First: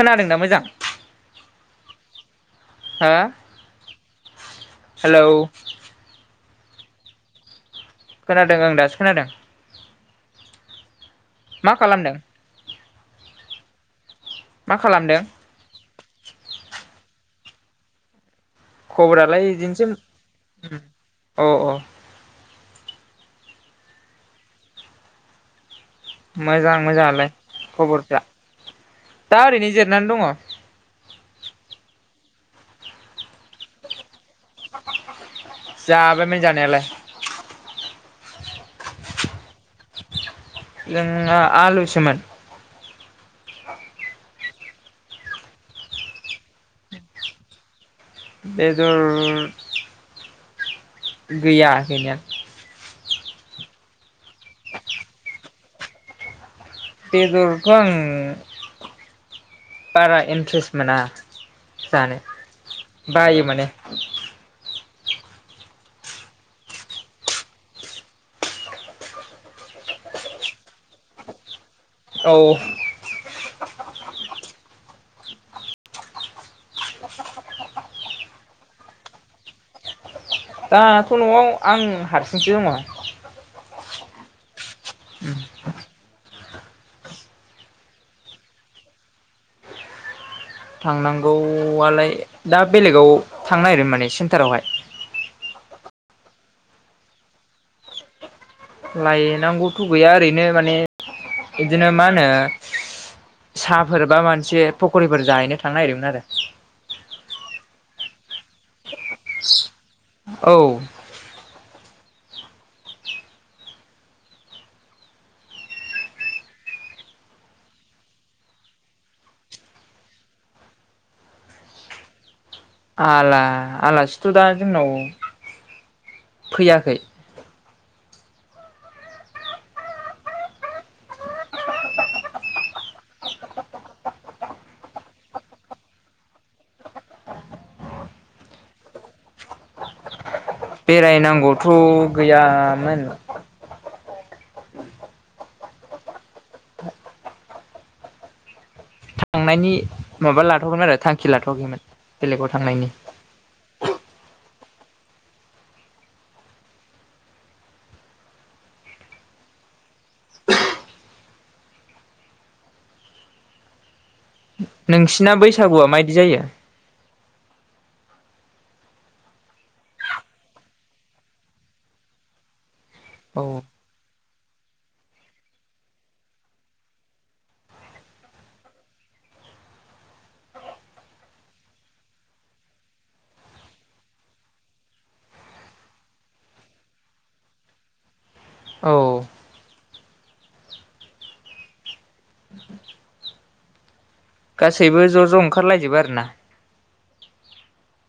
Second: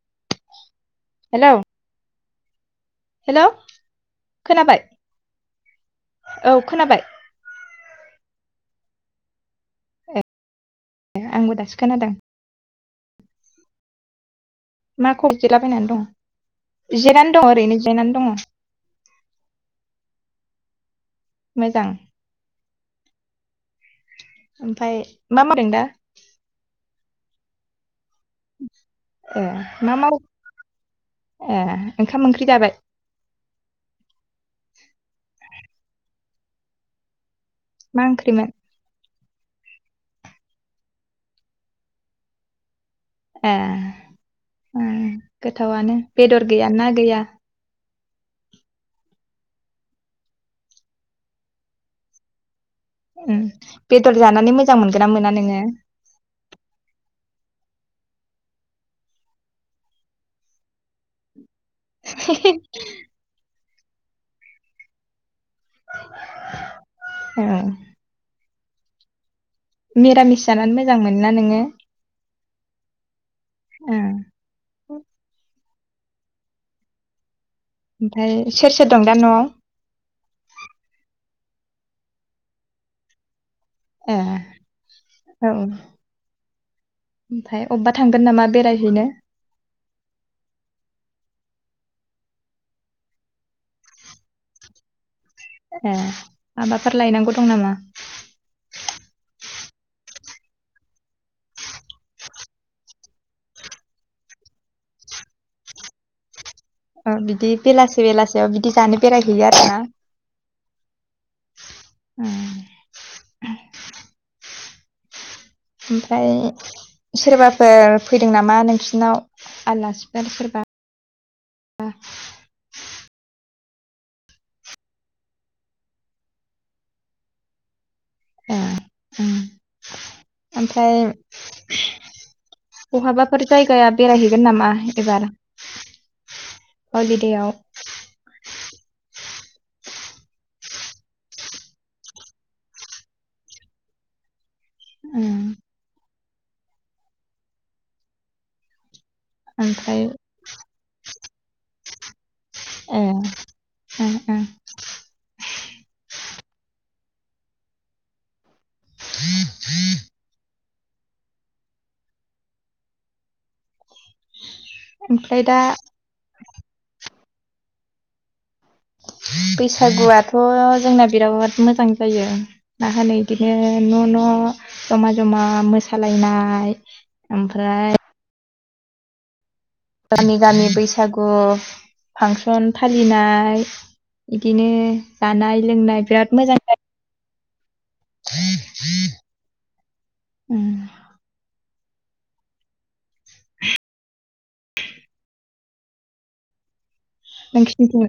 खोनादोंना मोजां? हेलौ हा, हेलौ खोनाबाय हेल' औ खोनाबाय। खोनादों आं दासो खोनादों। ए आंबो मा दासो खोनादों। खालामदों मा खालामदों माखौ जिरायनानै दं जिरायनानै दङ ओरैनो जेनानै दङ। खबरालाय बिदिनोसै अ अ। मोजां ओमफ्राय मारै दं दा? मोजां मोजाङालाय खबरफ्रा दा ए ओरैनो मा जिरनानै माव दङ। ए ओंखाम ओंख्रि जाबाय? जाबायमोन जानायालाय। मा ओंख्रिमोन? जोना आलुसोमोन। ए गोथावनो बेदर गैय ना गैया? बेदर गैया गैनाया। उम बेदर जानानै मोजां मोनगोन ना मोना नोङो? बेदरखौ आं बारा इन्ट्रेस्ट मोना। जानो बायो माने। ओम। निरामिस जानानै मोजां मोन ना नोङो? औ। ओम। ओमफ्राय सोर सोर दं दा न'आव? दाथ' न'आव आं हारसिंसो दङ। ए औ। ओमफ्राय अबावबा थांगोन नामा बेरायहैनो? थांनांगौआलाय दा बेलेगाव थांनो नागिरदोंमोन माने सेन्टारावहाय। ए माबाफोर लायनांगौ दं नामा? लायनांगौथ' गैया ओरैनो माने बिदिनो मा होनो साफोर बा मोनसे पकरिफोर जाहैनो थांनो नागिरदोंमोन आरो आ बिदि बेलासे बेलासेयाव बिदि जानो बेरायहैयो आरो ना? औ। उम ओमफ्राय सोरबाफोर फैदों नामा नोंसिनाव आलासिफोर सोरबा? [unintelligible] आला आलासिथ' दा जोंनाव फैयाखै। ए उम ओमफ्राय बहाबाफोर जायगाया बेरायहैगोन नामा एबार? हलिदेआव बेरायनांगौथ' गैयामोन थांनायनि ओमफ्राय माबा लाथ'वाखैमोन आरो थांखि लाथ'वाखैमोन। बेलेगाव थांनायनि ए उम [inaudible] नोंसिना ओमफ्राय दा बैसागुआ मायदि जायो? बैसागुआथ' जोंना बिराद मोजां जायो। मा होनो औ इदिखौ न' न' न' जमा जमा मोसालायनाय, ओमफ्राय गामि गामि बैसागु फांसन फालिनाय, इदिनो जानाय लोंनाय बिराद मोजां जायो। औ [inaudible] जायो गासैबो ज' ज' ओंखारलायजोबो आरोना? नोंसिनिथिं?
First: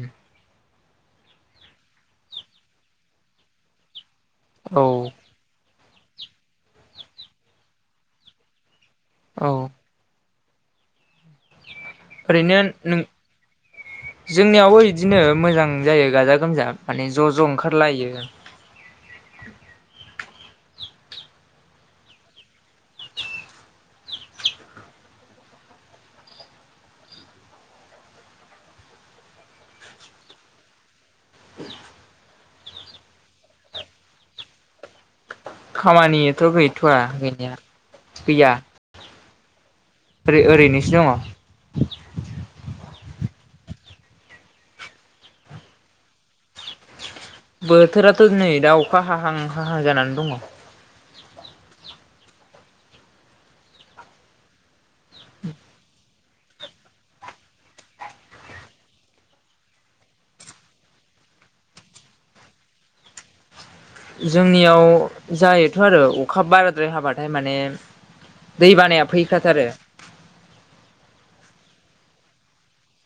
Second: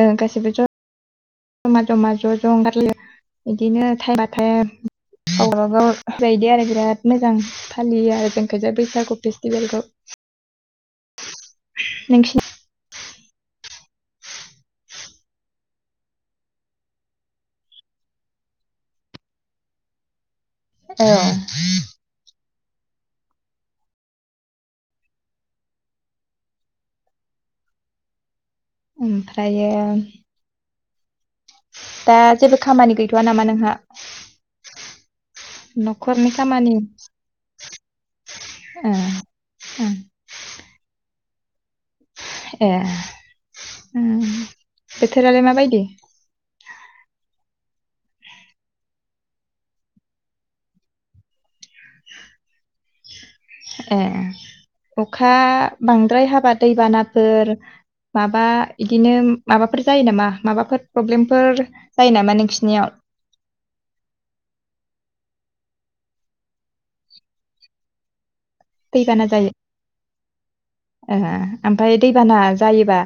ओ गासैबो ज' जमा जमा ज' ज' ओंखारलायो। इदिनो थाइबाथाय औ गावबागाव बेदि आरो बिराद मोजां फालियो आरो जोंखैजाय बैसागु औ फेस्टिभेलखौ। [inaudible] नोंसिनि ओरैनो नों जोंनियावबो बिदिनो मोजां जायो गाजा गोमजा माने ज' ज' ओंखारलायो [inaudible] औ ओमफ्रायो दा जेबो खामानि गैथ'वा नामा नोंहा? न'खरनि खामानिथ' खामानि गैथ'वा गैनाया ओ ओ ओरै-ओरैनोसो दङ' आं ए उम बोथोरालाय माबायदि? बोथोराथ' नै दा अखा हाहां हाहां जानानै दङ। ए अखा बांद्राय हाबा दैबानाफोर माबा इदिनो माबाफोर जायो नामा? माबाफोर प्रब्लेमफोर जायो नामा नोंसिनियाव? [inaudible] जोंनियाव जायोथ' आरो अखा बाराद्राय हाबाथाय माने दै बानाया दैबाना जायो फैखाथारो। ओमफाय दैबाना जायोबा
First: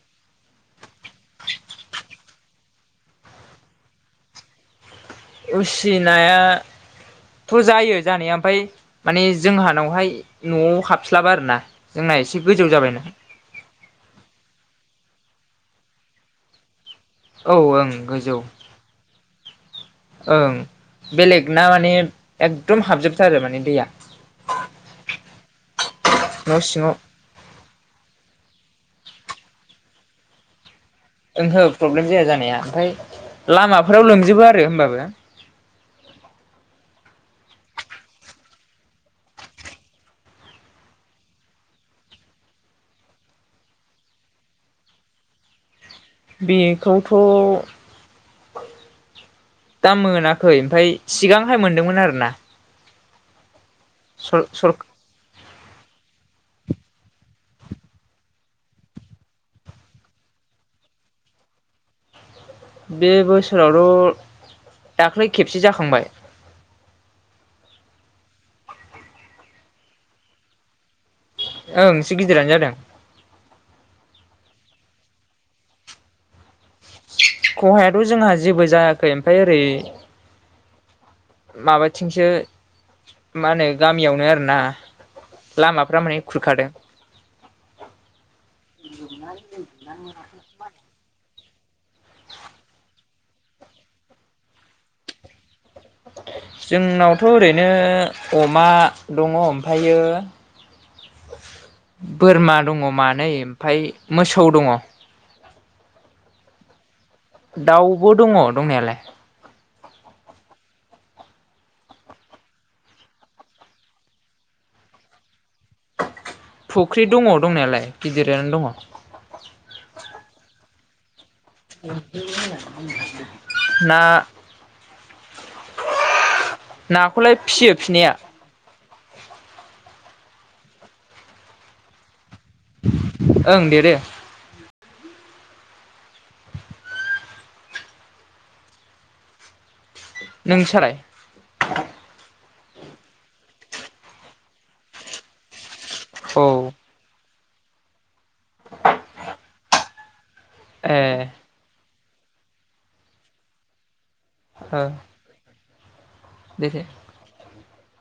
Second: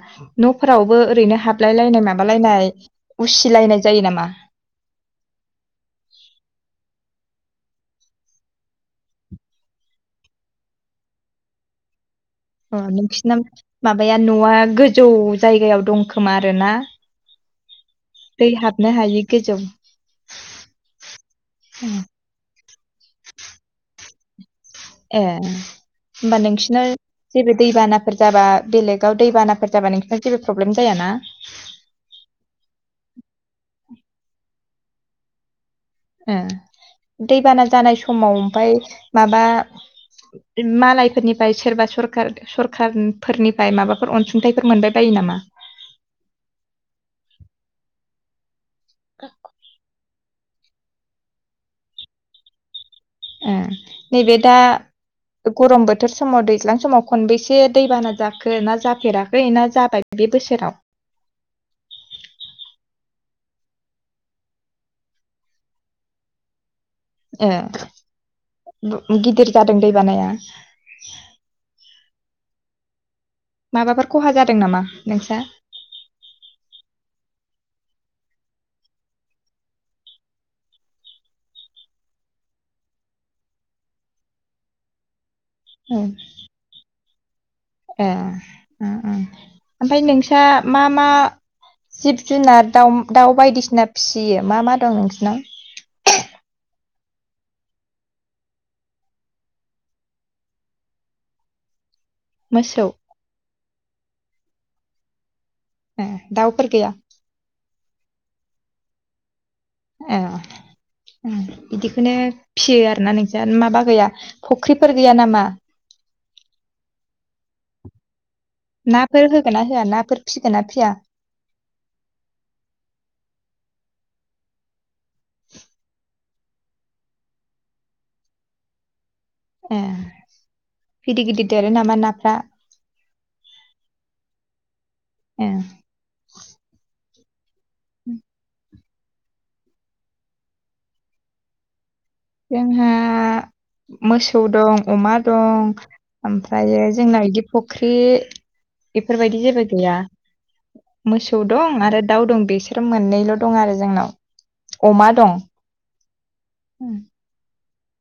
न'फोरावबो ओरैनो हाबलाय लायनाय माबालायनाय उसि लायनाय जायो नामा? उसिनाया थ' जायो जानाया ओमफाय माने जोंहानावहाय न'आव हाबस्लाबा आरोना जोंना ए से गोजौ अ जाबायना नोंसिना माबाया न'आ गोजौ जायगायाव दंखोमा आरोना? औ ओं गोजौ दै हाबनो हायि गोजौ ओं बेलेगना माने एकदम हाबजोबथारो माने दैया ए होमबा न' नोंसोरना सिङाव जेरै दैबानाफोर जाबा बेलेगाव दैबानाफोर जाबा नोंथांङा जेबो प्रब्लेम जायाना ओंहो प्रब्लेम जाया जानाया ओमफ्राय लामाफोराव लोमजोबो आरो होमबाबो ओ दैबाना जानाय समाव ओमफ्राय माबा मालायफोरनिफ्राय सोरबा सरखार सरखारफोरनिफ्राय माबाफोर अनसुंथाइफोर मोनबाय बायो नामा? [inaudible] [unintelligible] बेखौथ' दा मोना खै ओमफ्राय सिगांहाय मोनदोंमोन आरो ना। ओ नैबे दा गरम बोथोर समाव दैज्लां समाव खनबैसे दैबाना जाखो ना जाफेराखै ना जाबाय बे बोसोराव [inaudible] [unintelligible] बे बोसोरावथ' दाख्लै खेबसे जाखांबाय ए गिदिर जादों दै बानाया ओं एसे गिदिरानो जादों। माबाफोर खहा जादों नामा नोंस्रा? खहायाथ' जोंहा जेबो जायाखै ओमफ्राय ओरै माबाथिंसो मा होनो गामियावनो आरोना लामाफ्रा ओ माने खुरखादों ए ओमफ्राय ओ ओ नोंस्रा मा मा जिब जुनार दाउ बायदिसिना फिसियो मा मा दं नोंसिनाव जोंनावथ' ओरैनो अमा दङ ओमफ्रायो [inaudible] बोरमा दङ मोसौ मानै ओमफ्राय मोसौ दङ ह दाउफोर गैया दाउबो दङ दंनायालाय ए बिदिखौनो फियो आरोना नोंस्रा माबा गैया फुख्रिफोर गैया नामा फुख्रि दङ दंनायालाय गिदिर नाफोर होगोन ना होआ नाफोर फिगोन ना फिया ना नाखौलाय फिसियो फिनाया ए गिदिर गिदिर देरो नामा नाफ्रा ओं देरो ए उ [inaudible] [unintelligible] नोंस्रालाय जोंहा मोसौ दं अमा दं औ ओमफ्रायो जोंना बिदि फुख्रि बेफोरबायदि जेबो गैया ए मोसौ दं आरो दाउ दं बेसोर मोननैल' दं आरो जोंनाव अमा दं दखो [inaudible] [unintelligible]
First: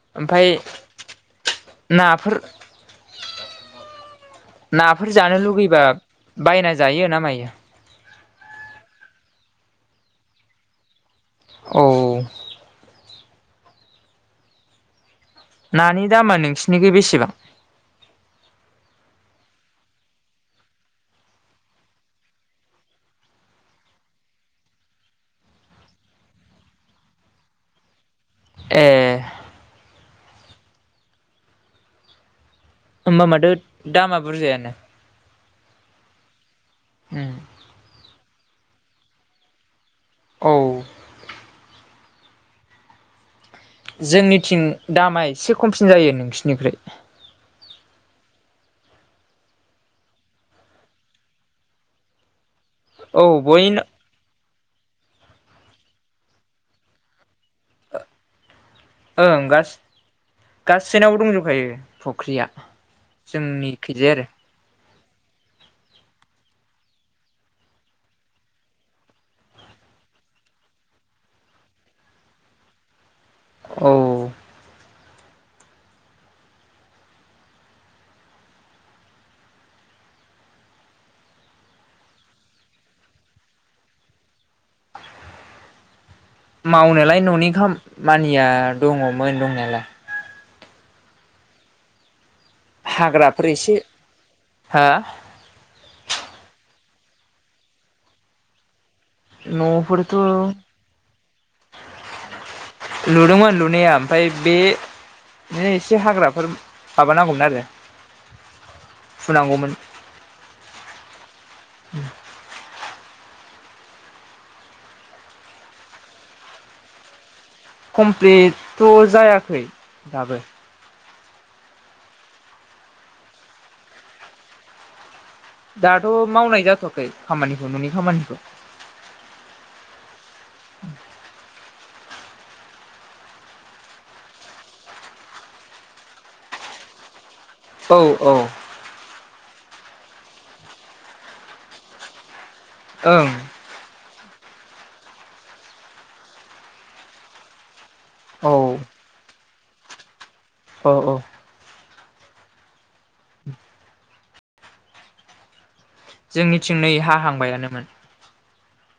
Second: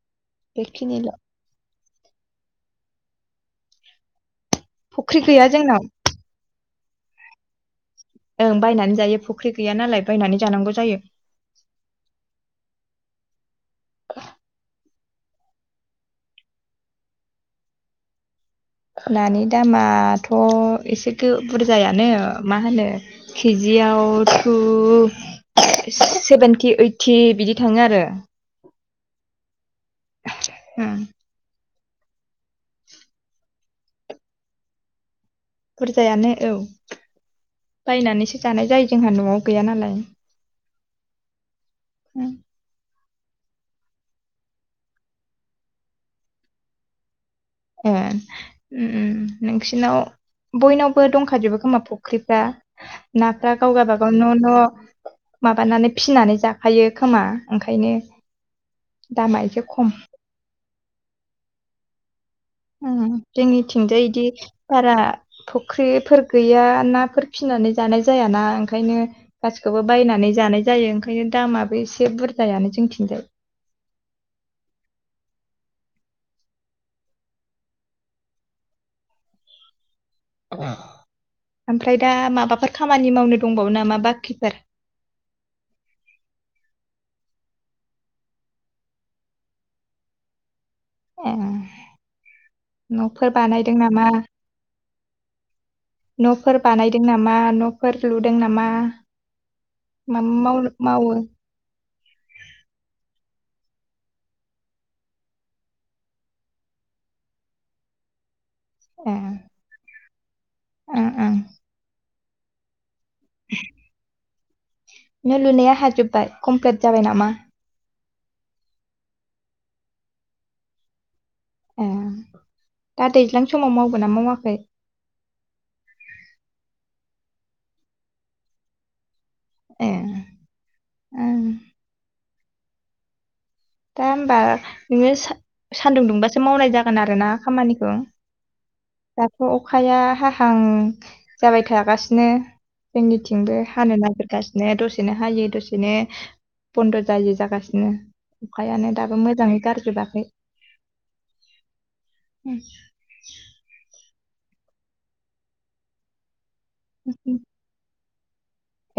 बेखिनि ल ना फोर ना फोर फुख्रि गैया लुबैब्ला जोंनाव बायनानै जायो ना मायो ओं बायनानै जायो फुख्रि गैया नालाय बायनानै जानांगौ जायो औ नानि दामा नोंसिरनिख बेसेबां नानि दामाथ' एसे बुरजायानो मा होनो केजि याव सेभेनटि ओइटि बिदि थाङो आरो ए औ होमबा माथो दामा बुरजायानो। बुरजायानो औ उम बायनानैसो जानाय जायो जोंहा न'आव गैया नालाय औ औ जोंनिथिं दामा एसे खमसिन जायो नोंसिनिफ्राय ए उम उम नोंसिनाव बयनावबो दंखाजोबो खोमा फुख्रिफ्रा। औ ना फ्रा गाव बयनो गावाबागाव न' न' माबानानै फिनानै जाखायो खोमा ओंखायनो ओं दामा एसे खम गासैनावबो दंजोबखायो फुख्रिया उम जोंनिथिंजाय जोंनिखैजाय आरो बिदि बारा फुख्रिफोर गैया नाफोर फिसिनानै जानाय जायाना ओंखायनो गासिखौबो बायनानै सानै जानाय जायो ओंखायनो दामाबो एसे बुरजायानो जोंथिंजाय औ अ ओमफ्राय दा माबाफोर खामानि मावनो दंबावो नामा बाखिफोर [inaudible] मावनायालाय न'नि खामा मानिया दङमोन दंनायालाय ए न'फोर हाग्राफोर बानायदों एसे नामा हा न'फोर बानाय लुदों नामा न'फोर लुदों नामा? न' फोरथ' मा मावनो मावो लुदों' मोन लु ने आफ्राय बे जे एसे हाग्राफोर माबानांगौमोन आरो फुनांगौमोन। उम उम [inaudible] [inaudible] नों लुनाया हाजोबबाय कमप्लिट जाबाय नामा? कमप्लिटथ' जायाखै दाबो ए दा दैज्लां समाव मावबोना मावाखै? दाथ' मावनाय जाथ'वाखै खामानिखौ न'नि खामानिखौ ए ओ दा होमबा नोङो सान्दुं दुंबासो मावनाय जागोन आरो ना? खामानिखौ औ औ अखाया हाहां जाबाय थागासिनो ओं जोंनिथिंबो हानो नागिर गासिनो दसेनो हायो दसेनो बन्द' जायो जागासिनो। औ अखायानो दाबो मोजाङै गारजोबाखै। औ औ ओं जोंनिथिं नै हा हांबायानोमोन।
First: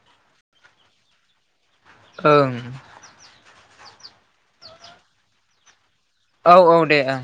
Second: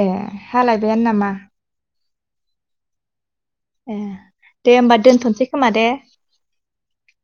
ए हालायबायानो नामा? ओं ए दे होमबा दोनथ'नोसै खोमा दे। औ औ दे ओं।